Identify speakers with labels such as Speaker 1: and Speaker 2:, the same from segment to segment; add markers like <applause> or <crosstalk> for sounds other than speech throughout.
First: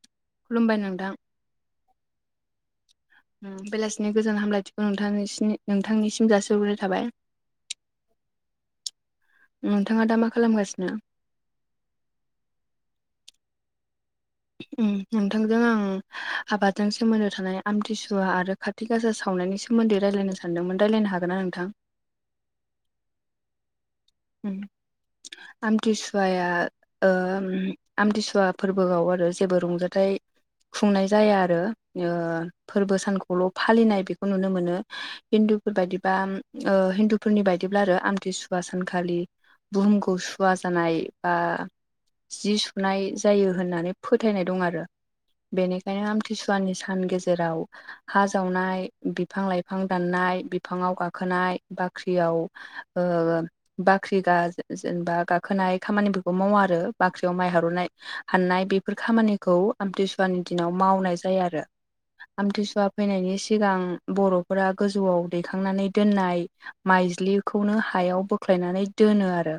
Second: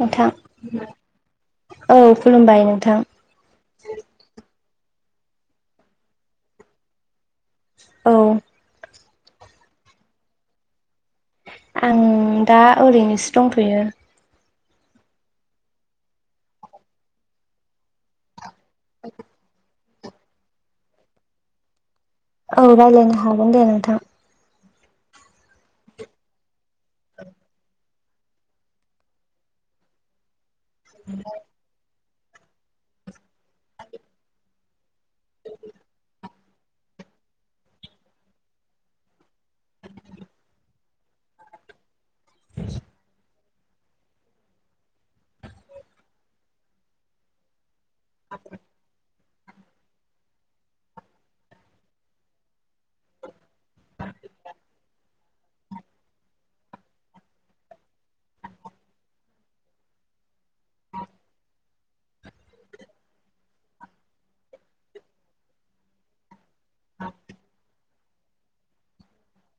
Speaker 1: नोंथां
Speaker 2: खुलुमबाय नोंथां
Speaker 1: औ खुलुमबाय नोंथां।
Speaker 2: बेलासिनि गोजान हामलायथिखौ नोंथांनि नोंथांनिसिम जासिहरग्रोनाय थाबाय।
Speaker 1: औ
Speaker 2: नोंथाङा दा मा खालामगासिनो?
Speaker 1: आं दा ओरैनोसो दंथयो।
Speaker 2: नोंथांजों आं आबादजों सोमोन्दो थानाय आमथिसुवा आरो खाारथि गासा सावनायनि सोमोन्दै रायज्लायनो सानदोंमोन रायलायनो हागोनना नोंथां?
Speaker 1: औ रायज्लायनो हागोन दे नोंथां।
Speaker 2: उम आमथि सुवाया ओम आमथि सुवा फोरबोआव आरो जेबो रंजाथाइ खुंनाय जाया आरो ओ फोरबो सानखौल फालिनाय बेखौ नुनो मोनो हिन्दुफोर बायदिबा ओ हिन्दु फोरनि बायदिब्ला आरो आमथि सुवा सानखालि बुहुमखौ सुवा जानाय बा जि सुनाय जायो होननानै फोथायनाय दं आरो बेनिखायनो आमथि सुवानि सान गेजेराव हा जावनाय बिफां लाइ बिफां दाननाय बिफाङाव गाखोनाय बाख्रियाव ओ बाख्रि गा जेनेबा गाखोनाय खामानिफोरखौ मावा आरो बाख्रियाव माइ हारनाय हाननाय बेफोर खामानिखौ आमथि सुवानि दिनाव मावनाय जाया आरो। आमथि सुवा फैनायनि सिगां बर'फोरा गोजौआव दैखांनानै दोननाय माइज्लिखौनो हायाव बोख्लायनानै दोनो आरो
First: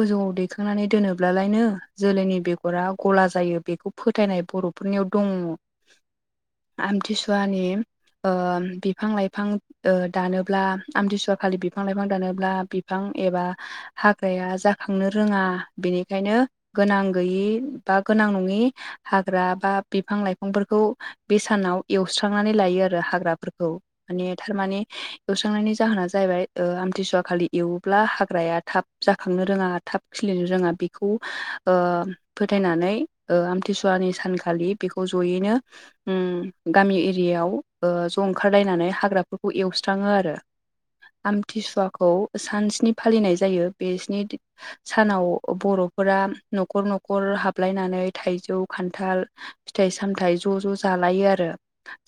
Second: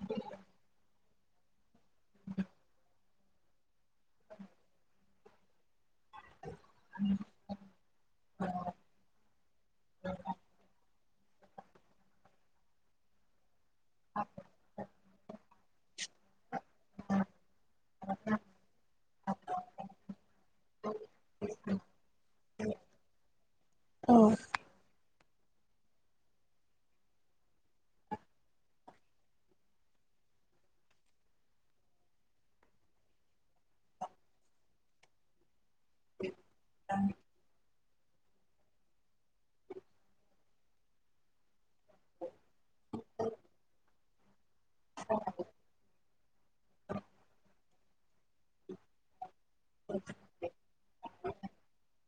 Speaker 2: गोजौआव दैखांनानै दोनो ब्ला लायनो जोलैनि बेगरा ग'ला जायो बेखौ फोथायनाय बर'फोरनियाव दङ। आमथि सुवानि ओ बिफां-लाइफां ओ दानोब्ला आमथि सुवा खालि बिफां-लाइफां दानोब्ला बि फां एबा हाग्राया जाखांनो रोङा बेनिखायनो गोनां गैयि बा गोनां नङि हाग्रा बा बिफां-लाइफांफोरखौ बे सानाव एवस्रांनानै लायो आरो हाग्राफोर खौ
Speaker 1: औ
Speaker 2: माने थारमाने एवस्रांनायनि जाहोना जाहैबाय ओ आमथिसुवा खालि एव ब्ला हाग्राया थाब जाखांनो रोङा थाब खिलिनो रोङा बेखौ ओ फोथायनानै ओ आमथि सुवानि सानखालि बेखौ जयैनो उम गामि एरियायाव ओ ज' ओंखारलायनानै हाग्राफोरखौ एवस्राङो आरो आमथि सुवाखौ सान स्नि फालिनाय जायो बे स्नि सानाव बर'फोरा नखर नखर हाब लायनानै थाइजौ, खान्थाल फिथाइ सामथाइ ज' ज' जालायो आरो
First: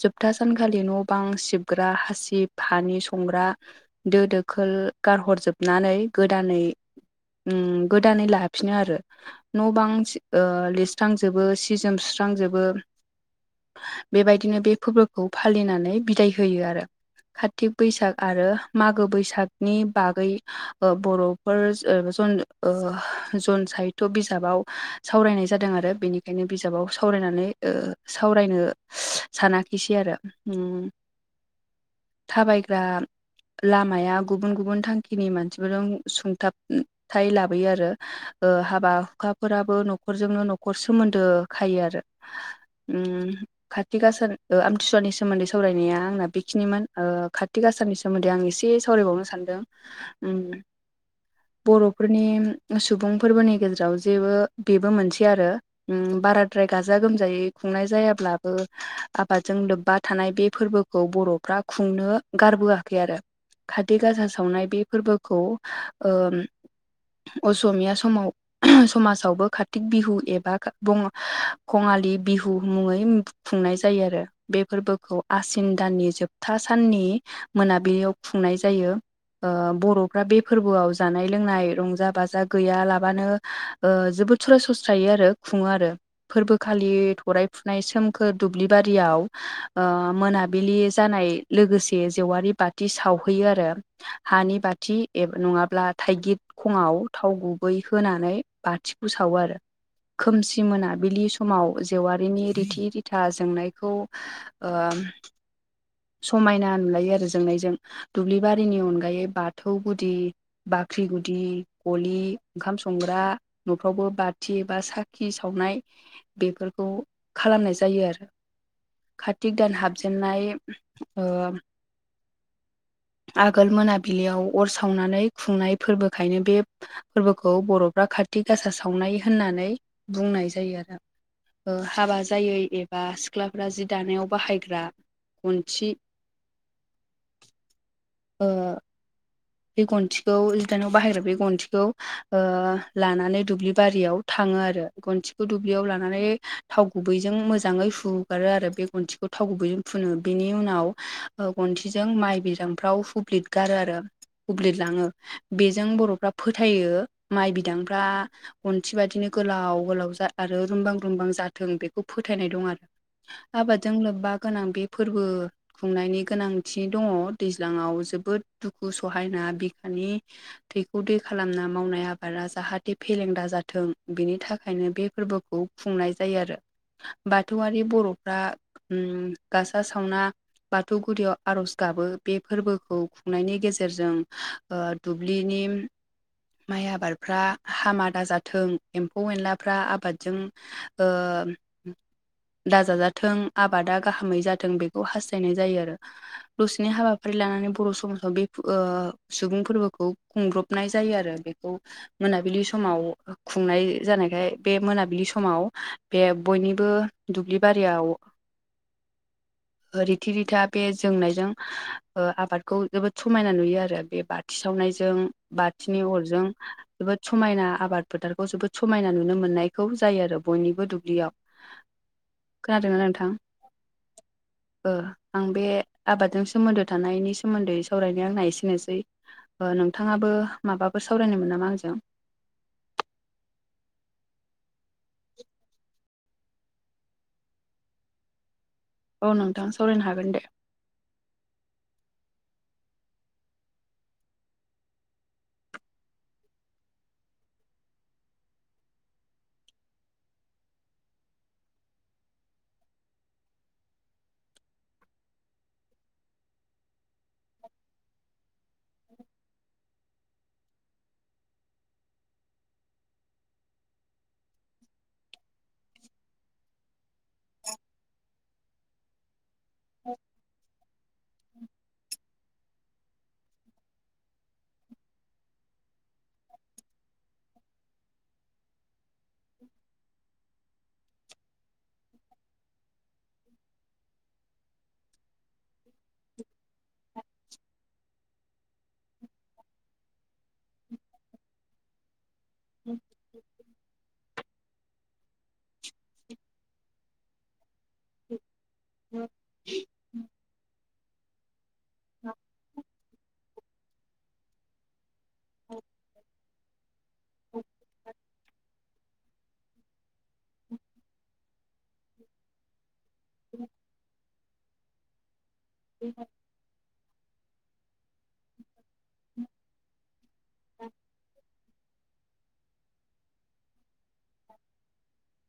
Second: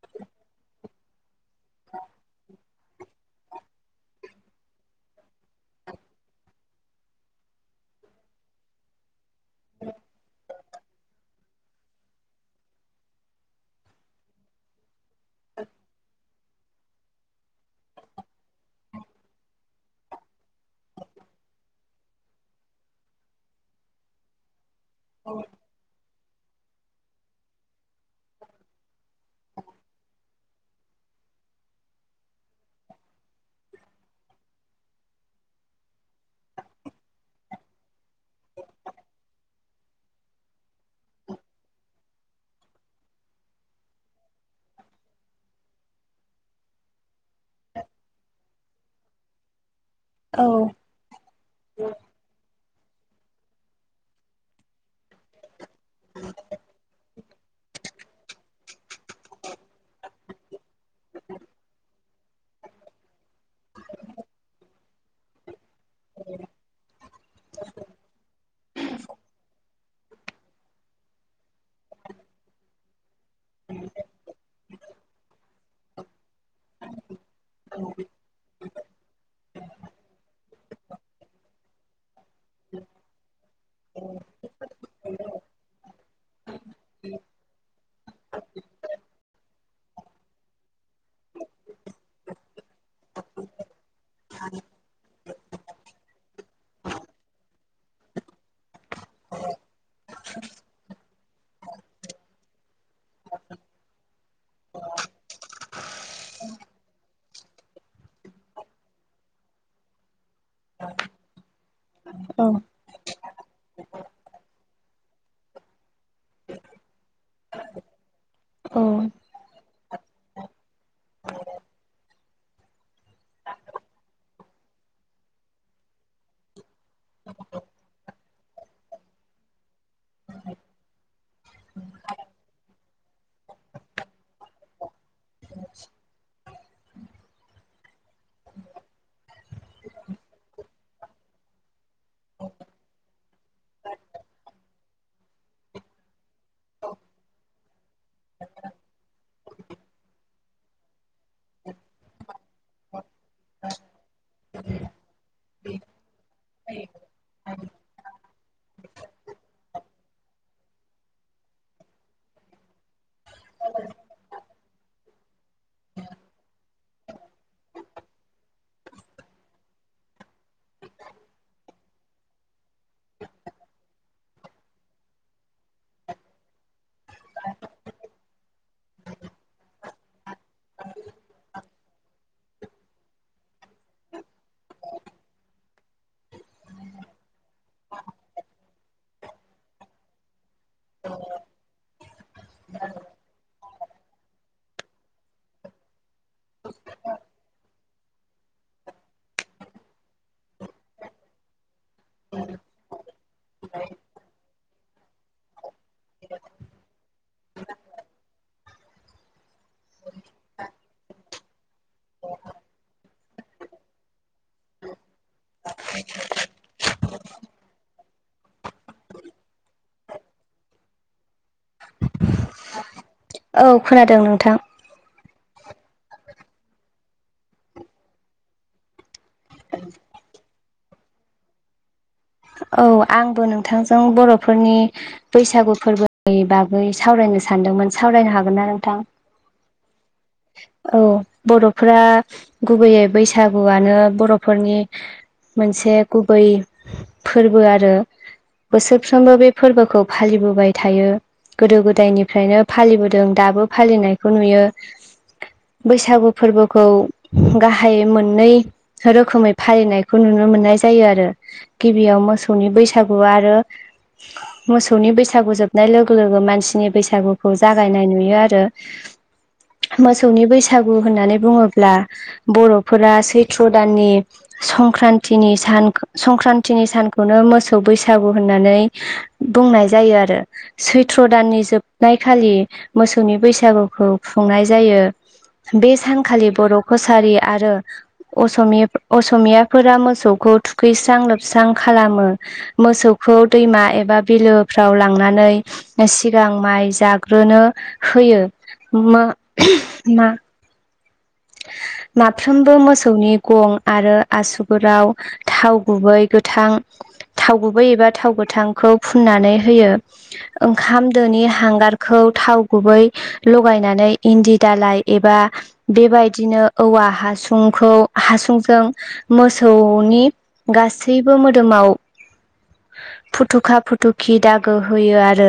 Speaker 2: जोबथा सानखालि न' बां सिबग्रा हासिब हानि संग्रा दो दोखोल गारहर जोब नानै गोदानै उम गोदानै लाफिनो आरो। न' बां सि ओ लिस स्रांजोबो सि जोम सुस्रांजोबो बेबायदिनो बे फोरबो खौ फालिनानै बिदाय होयो आरो। खातिक बैसाग आरो मागो बैसागनि बागै ओ बर'फोर जन ओ जन साहित्य बिजाबाव सावरायनाय जादों आरो बेनि ओंखायनो बिजाबाव सावरायनानै ओ सावरायनो सानाखिसै आरो उम थाबायग्रा लामाया गुबुन गुबुन थां खिनि मानसिफोरजों सुंथाबथाय लाबोयो आरो ओ हाबा हुखाफोराबो न खरजोंनो नखर सोमोन्दो खायो आरो उम खाति गासा ओ आमथिसुवानि सोमोन्दै सावरायनाया आंना बेखिनिमोन ओ खाति गासानि सोमोन्दै आं एसे सावरायबावनो सानदों उम
Speaker 1: औ
Speaker 2: बर'फोरनि सुबुं फोरबोनि गेजेराव जेबो बेबो मोनसे आरो। उम बाराद्राय गाजा-गोमजायै खुंनाय जायाब्लाबो आबादजों लोब्बा थानाय बे फोरबो खौ बर'फ्रा खुंनो गारबोआखै आरो खाति गासा सावनाय बे फोरबोखौ ओम असमिया समाव समाजावबो खातिक बिहु एबा बं कङालि बिहु मुङै खुंनाय जायो आरो बे फोरबोखौ आसिन दाननि जोबथा साननि मोनाबिलियाव खुंनाय जायो। ओ बर'फ्रा बे फोरबोआव जानाय लोंनाय रंजा बाजा गैयालाबानो ओ जोबोद सयस्रयसस थायो आरो खुङो आरो। फोरबोखालि थरायफुनाय सोमखोर दुब्लिबारियाव ओ मोनाबिलि जानाय ओ लोगोसे जेवारि बाथि सावहैयो आरो। हानि बाथि एबा नङाब्ला थाइगिर खङाव थाव गुबै होनानै बाथिखौ सावो आरो। खोमसि मोनाबिलि समाव जेवारिनि रिथि रिथा जोंनायखौओ ओ समायना नुलायो आरो जोंनायजों दुब्लि बारि नि अनगायै बाथौ गुदि, बाख्रि गुदि, गलि,
Speaker 1: औ
Speaker 2: ओंखाम सं संग्रा न'फ्रावबो बाथि बा साखि सावनाया बेफोरखौ खालामनाय जायो आरो ओ।
Speaker 1: अ
Speaker 2: खातिख दान हाबजेननाय ओ आगोल मोनाबिलियाव अर सावनानै खुंनाय फोरबोखायनो बेयो फोरबोखौ बर'फ्रा खाथि गासा सावनाय होननानै बुंनाय जायो आरो ओ हाबा जायै एबा सिख्लाफ्रा जि दानायाव बाहायग्रा गनथिआ ओ बे गनथिखौ जिदानाव बाहायग्रा बे गनथिखौ लानानै दुब्लि बारियावो थाङो आरो गनथिखौ दुब्लियाव लानानै थाव गुबैजों मोजाङै हु फुगारो आरो बे गन्थिखौ थाव गुबैजों फुनो बेनि उनाव गनथिजों माइ बिदां फ्राव हुब्लिद गारो आरो हुब्लिद लाङो बेजों बर'फ्रा फोथायो ओ माइ बिदांफ्रा गनथि बादिनो गोलाव गोलाव आरो रुमबां रुमबां जाथों बेखौ फोथायनाय दं आरो ना आबादजों लोब्बा गोनां बे फोरबो खुंनायनि गोनांथि दङ। दैज्लाङाव जोबोद दुखु सहायना बिखानिआ थैखौ दै खालामना मावनाय आबादा जाहाथे फेलेंदा जाथों बेनि थाखायनो बे फोरबोखौओ खुंनाय जायो आरो बाथौआरि बर'फ्रा ओम गासा सावना बाथौ गुदियाव आर'ज गाबो। बे फोरबोखौ खुंनायनि गेजेरजों दुब्लिनिओ माइ आबादफ्रा हामा दाजाथों एम्फौ-एनलाफ्रा आबादजों ओ दा जाजाथों ओ आबादा गाहामै जाथों बेखौ हास्थायनाय जायो आरो दसेनि हाबा फारि लानानै बर' समाजाव बे सुबुं फोरबोखौ खुंब्रबनाय जायो आरो बेयो बे मोनाबिलि समाव खुंनाय जानायखायो बे मोनाबिलि समाव बे बयनिबो दुब्लि बारियावो रिथि-रिथा बे जोंनायजों आबादखौ जोबोद समायना नुयो आरो बे बाथि सावनायजों बाथिनि अरजों ओ जोबोद समायना आबाद फोथारखौ जोबोद समायना नुनो मोननायखौ जायो आरो बयनिबो दुब्लियाव खोनादोंना नोंथां?
Speaker 1: औ खोनादों नोंथां ओ।
Speaker 2: आं बे आबादजों सोमोन्दो थानायनि सोमोन्दै सावरायनाय आंना एसेनोसै। नोंथाङाबो माबाबो सावरायनोमोन नामा आंजोंओ
Speaker 1: औ आंबो नोंथांजों बर'फोरनि बैसागु फोरबोनि बागै सावरायनो सानदोंमोन सावरायनो हागोनना नोंथां ओ।
Speaker 2: औ नोंथां सावरायनो हागोन दे।
Speaker 1: ओ औ बर'फोरा गुबैयै बैसागुआनो बर'फोरनि मोनसे गुबै फोरबो आरोना। बोसोरफ्रोमबो बे फोरबोखौ फालिबोबाय थायोओ गोदो-गोदायनिफ्रायनो फालिबोदों दाबो फालिनायखौ नुयो। बैसागु फोरबोखौ गाहायै मोननैसो रोखोमै फालिनायखौ नुनो मोननाय जायो आरो। गिबियाव मोसौनि बैसागु आरो ओ मोसौनि बैसागु जोबनाय लोगो लोगो मानसिनि बैसागुखौ जागायनाय नुयो आरो मोसौनि बैसागु होननानै बुङोब्ला बर'फोरा सैथ्र दाननि संक्रान्तिनि सान संक्रान्तिनि सानखौनो मोसौ बैसागु होननानै बुंनाय जायो आरो सैथ्र दाननि जोबनायखालि मोसौनि बैसागुखौ खुंनाय जायो बे सानखालि बर' कचारी आरो असमि असमियाफोरा मोसौखौ थुखैस्रां लोबस्रां खालामो मोसौखौ दैमा एबा बिलोफ्राव लांनानै सिगां माइ जाग्रोनो होयो मो मा माफ्रोमबो मोसौनि गं आरो आसुगुराव थाव गुबै गोथां थाव गुबै एबा थाव गोथांखौ फुननानै होयो ओंखाम दोनि हांगारखौ थाव गुबै लगायनानै इन्दि दालाय एबा बेबाय दिनो औवा हासुंखौ हासुंजों मोसौनि गासैबो मोदोमाव फुथुखा फुथुखि दागो होयो आरो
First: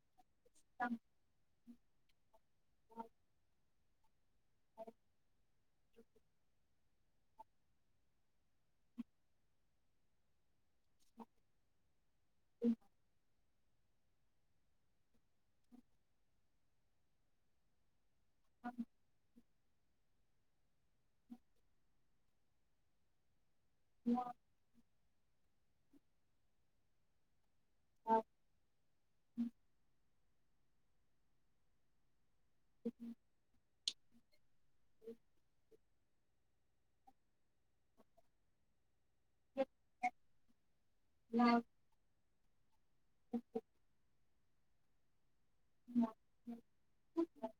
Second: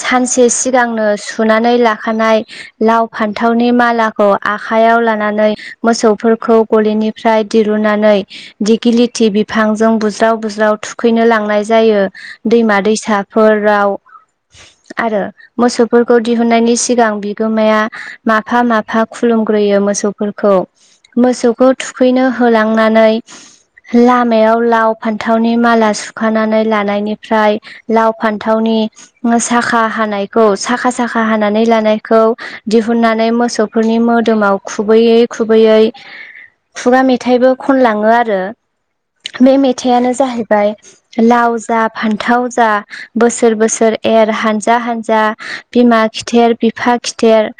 Speaker 1: सानसे सि सिगांनो सुनानै लाखानाय लाव फान्थावनि माला खौ आखायाव लानानै मोसौफोरखौ गलिनिफ्राय दिरुनानै दिगिलिथि बिफांजों बुज्राव बुज्राव थुखैनो लांनाय जायो दैमा दैसा फोराव आरो मोसौफोरखौ दिहुननायनि सिगां बिगोमाया माफा मा खुलुमग्रोयो मोसौफोरखौ मोसौखौ थुखैनो होलांनानै लामायाव लाव फान्थावनि माला सुखानानै लानायनिफ्राय लाव फान्थावनि साखा हानाय खौ साखा साखा हानानै लानायखौ दिहुननानै मोसौ फोरनि मोदोमाव खुबैयै खुबैयै खुगा मेथाइबो खनलाङो आरो बे मेथायानो जाहैबाय लाव जा फान्थाव जा बोसोर बोसोर एर हानजा हानजा बिमा खिथेर बिफा खिथेर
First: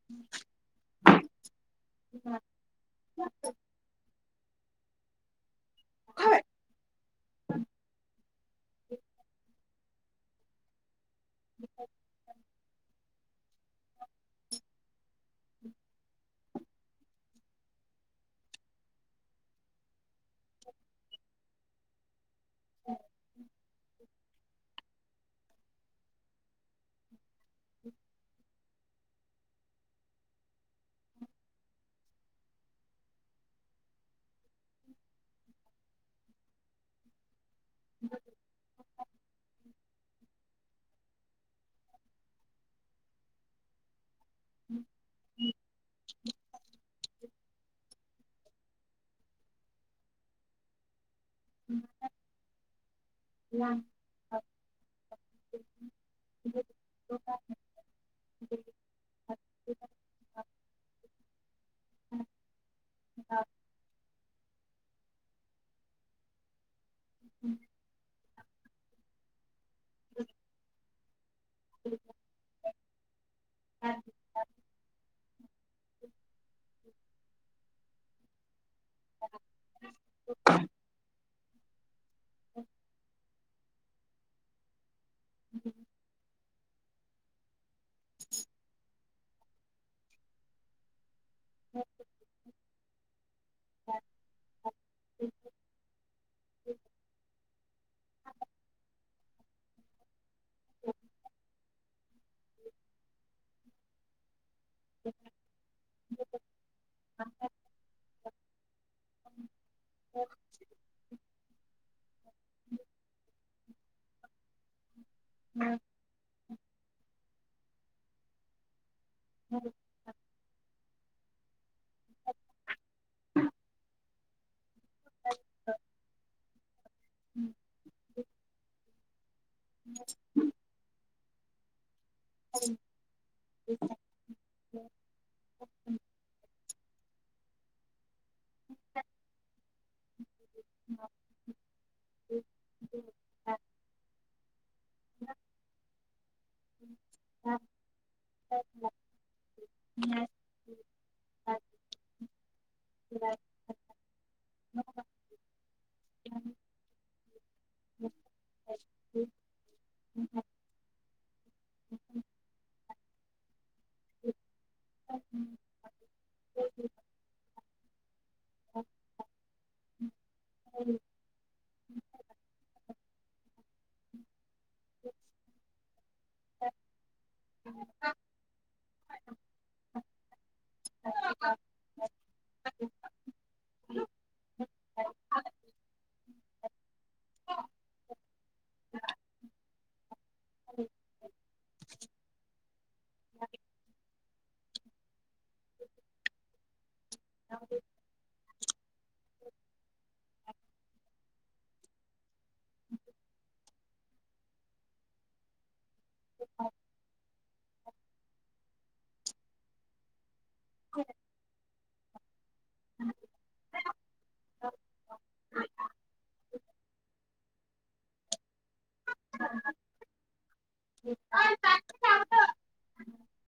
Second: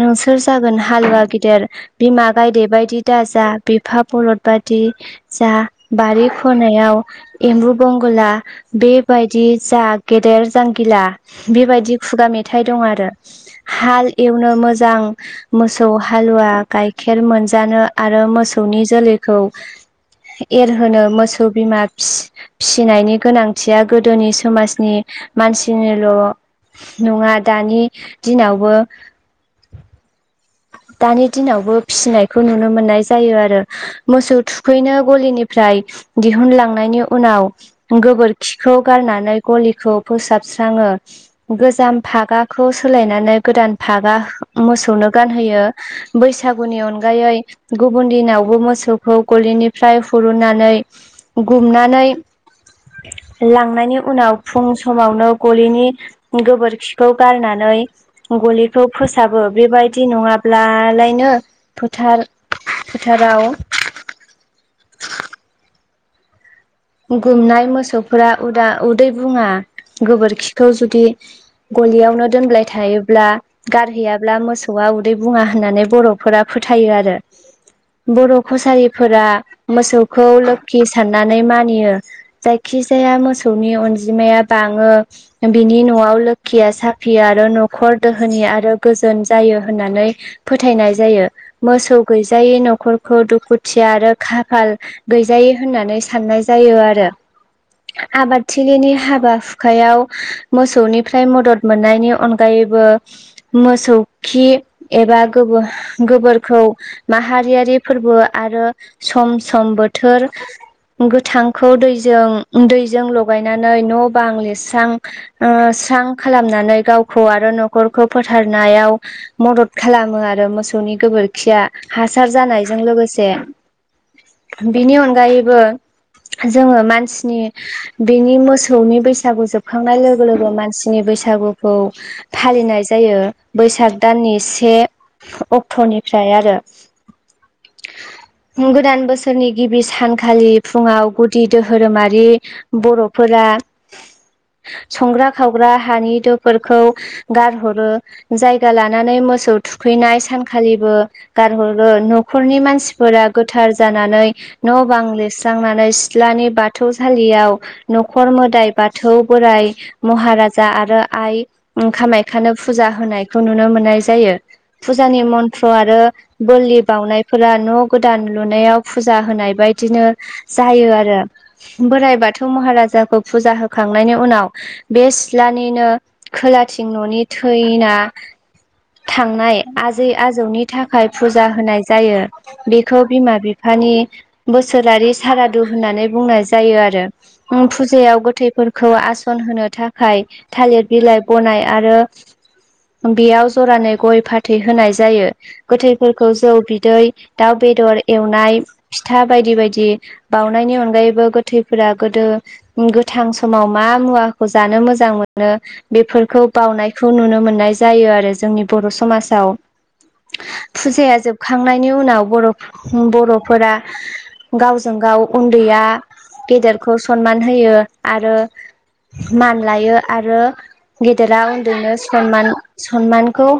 Speaker 1: नों सोर जागोन हालुवा गिदेर बिमा गायदे बायदि दाजा बिफा बलद बायदि जा बारि खनायाव एम्बु बंगला बेबायदि जा गेदेर जांगिला बेबायदि खुगा मेथाइ दं आरो हाल एवनो मोजां मोसौ हालुवा गाइखेर मोनजानो आरो मोसौनि जोलैखौ एरहोनो मोसौ बिमा फिसिनायनि गोनां थिया गोदोनि समाजनि मानसिनिल' नङा दानि दिनावबो दानि दिनावबो फिसिनायखौ नुनो मोननाय जायो आरो मोसौ थुखैनो गलिनिफ्राय दिहुनलांनायनि उनाव गोबोर खिखौ गारनानै गलिखौ फोसाबस्राङो गोजाम फागाखौ सोलायनानै गोदान फागा मोसौनो गानहोयो बैसागोनि अनगायै गुबुन दिनावबो मोसौखौ गलिनिफ्राय हुरुननानै गुमनानै लांनायनि उनाव फुं समावनो गलिनि गोबोरखिखौ गारनानै गलिखौ फोसाबो बेबायदि नङाब्लालायनो फोथार फोथाराव गुमनाय मोसौफोरा उदा उदै बुङा गोबोरखिखौ जुदि गलियावनो दोनबाय थायोब्ला गारहैयाब्ला मोसौआ उ दै बुंआ होननानै बर'फोरा फोथायो आरो' बर कसारि फोरा मोसौखौ लोखि साननानै मानियो जायखि जाया मोसौ मोसौनि अनजिमाया बाङो बिनि न'आव लोखि लोखिया साफिया आरो न'खर दोहोनि आरो गोजोन जायो होननानै फोथायनाय जायो। मोसौ गैजायै न'खरखौ दुखु दुखुथिया आरो खाफाल गैजायै होननानै साननाय जायो आरो।
Speaker 2: <inaudible>
Speaker 1: आबादथिलिनि हाबा हुखायाव मोसौनिफ्राय मदद मोननायनि अनगायैबो मोसौ खि एबा गोबोर गोबोरखौ माहारियारि फोरबो आरो सम सम बोथोर थांखौ दै दैजों लगायनानै न' बां लिरस्रां ओ स्रां खालामनानै गावखौ आरो न'खरखौ फोथारनायाव मदद खालामो आरो मोसौनि गोबोरखिया हासार जानायजों लोगोसे बिनि अनगायैबो जोङो मानसिनि बिनि मोसौनि बैसागु जोबखांनाय लोगो लोगो मानसि नि बैसागोखौ फालिनाय जायो बैसाग दाननि से अक्ट'निफ्राय आरो गोदान बोसोरनि गिबि सानखालि फुङाव गुदि दोहोरोमारि बर'फोरा संग्रा खावग्रा हानि दोफोरखौ गारहरो जायगा लानानै मोसौ थुखैनाय सान खालिबो गारहरो न'खरनि मानसिफोरा गोथार जानानै न' बां लिस जांनानै सिथ्लानि बाथौसालियाव न'खर मोदाय बाथौ बोराइ महाराज जा आरो आइ ओम खामायखानो फुजा होनायखौ नुनो मोननाय जा जायो। फुजानि मन्त्र आरो बोलि बावउनायफोरा न' गोदान लुनायाव फुजा होनाय बायदिनो जायो आरो बोराइ बाथौ महा राजाखौ फुजा होखांनायनि उनाव, बे सिथ्लानिनो खोलाथिं न'नि थैना थांनाय आजै आजौनि थाखाय फुजा होनाय जायो बेखौ बिमा बिफानि बोस सोरारि सारादु होननानै बुंनाय जायो आरो। ओम फुजायाव गोथैफोरखौ आसन होनो थाखाय थालिर बिलाइ बनाय आरो बेयाव जरानै गय फाथ गोथै होनाय जायो गोथैफोरखौ जौ बिदै दाउ बेदर। एवनाय फिथा बायदि बायदि बाउनायनि अनगायैबो गोथैफोरा गोदो गोथां समाव मा मुवाखौ जानो मोजां मोनो बेफोरखौ बावनायखौ नुनो मोननाय जायो आरो जोंनि बर' समाजाव। फुजाया जोबखांनायनि उनाव बर'ब बर'फोरा गावजों गाव उन्दैया गेदेरखौ सनमान होयो आरो मान लायो आरो गेदेरा उन्दैनो सनमान सनमानखौ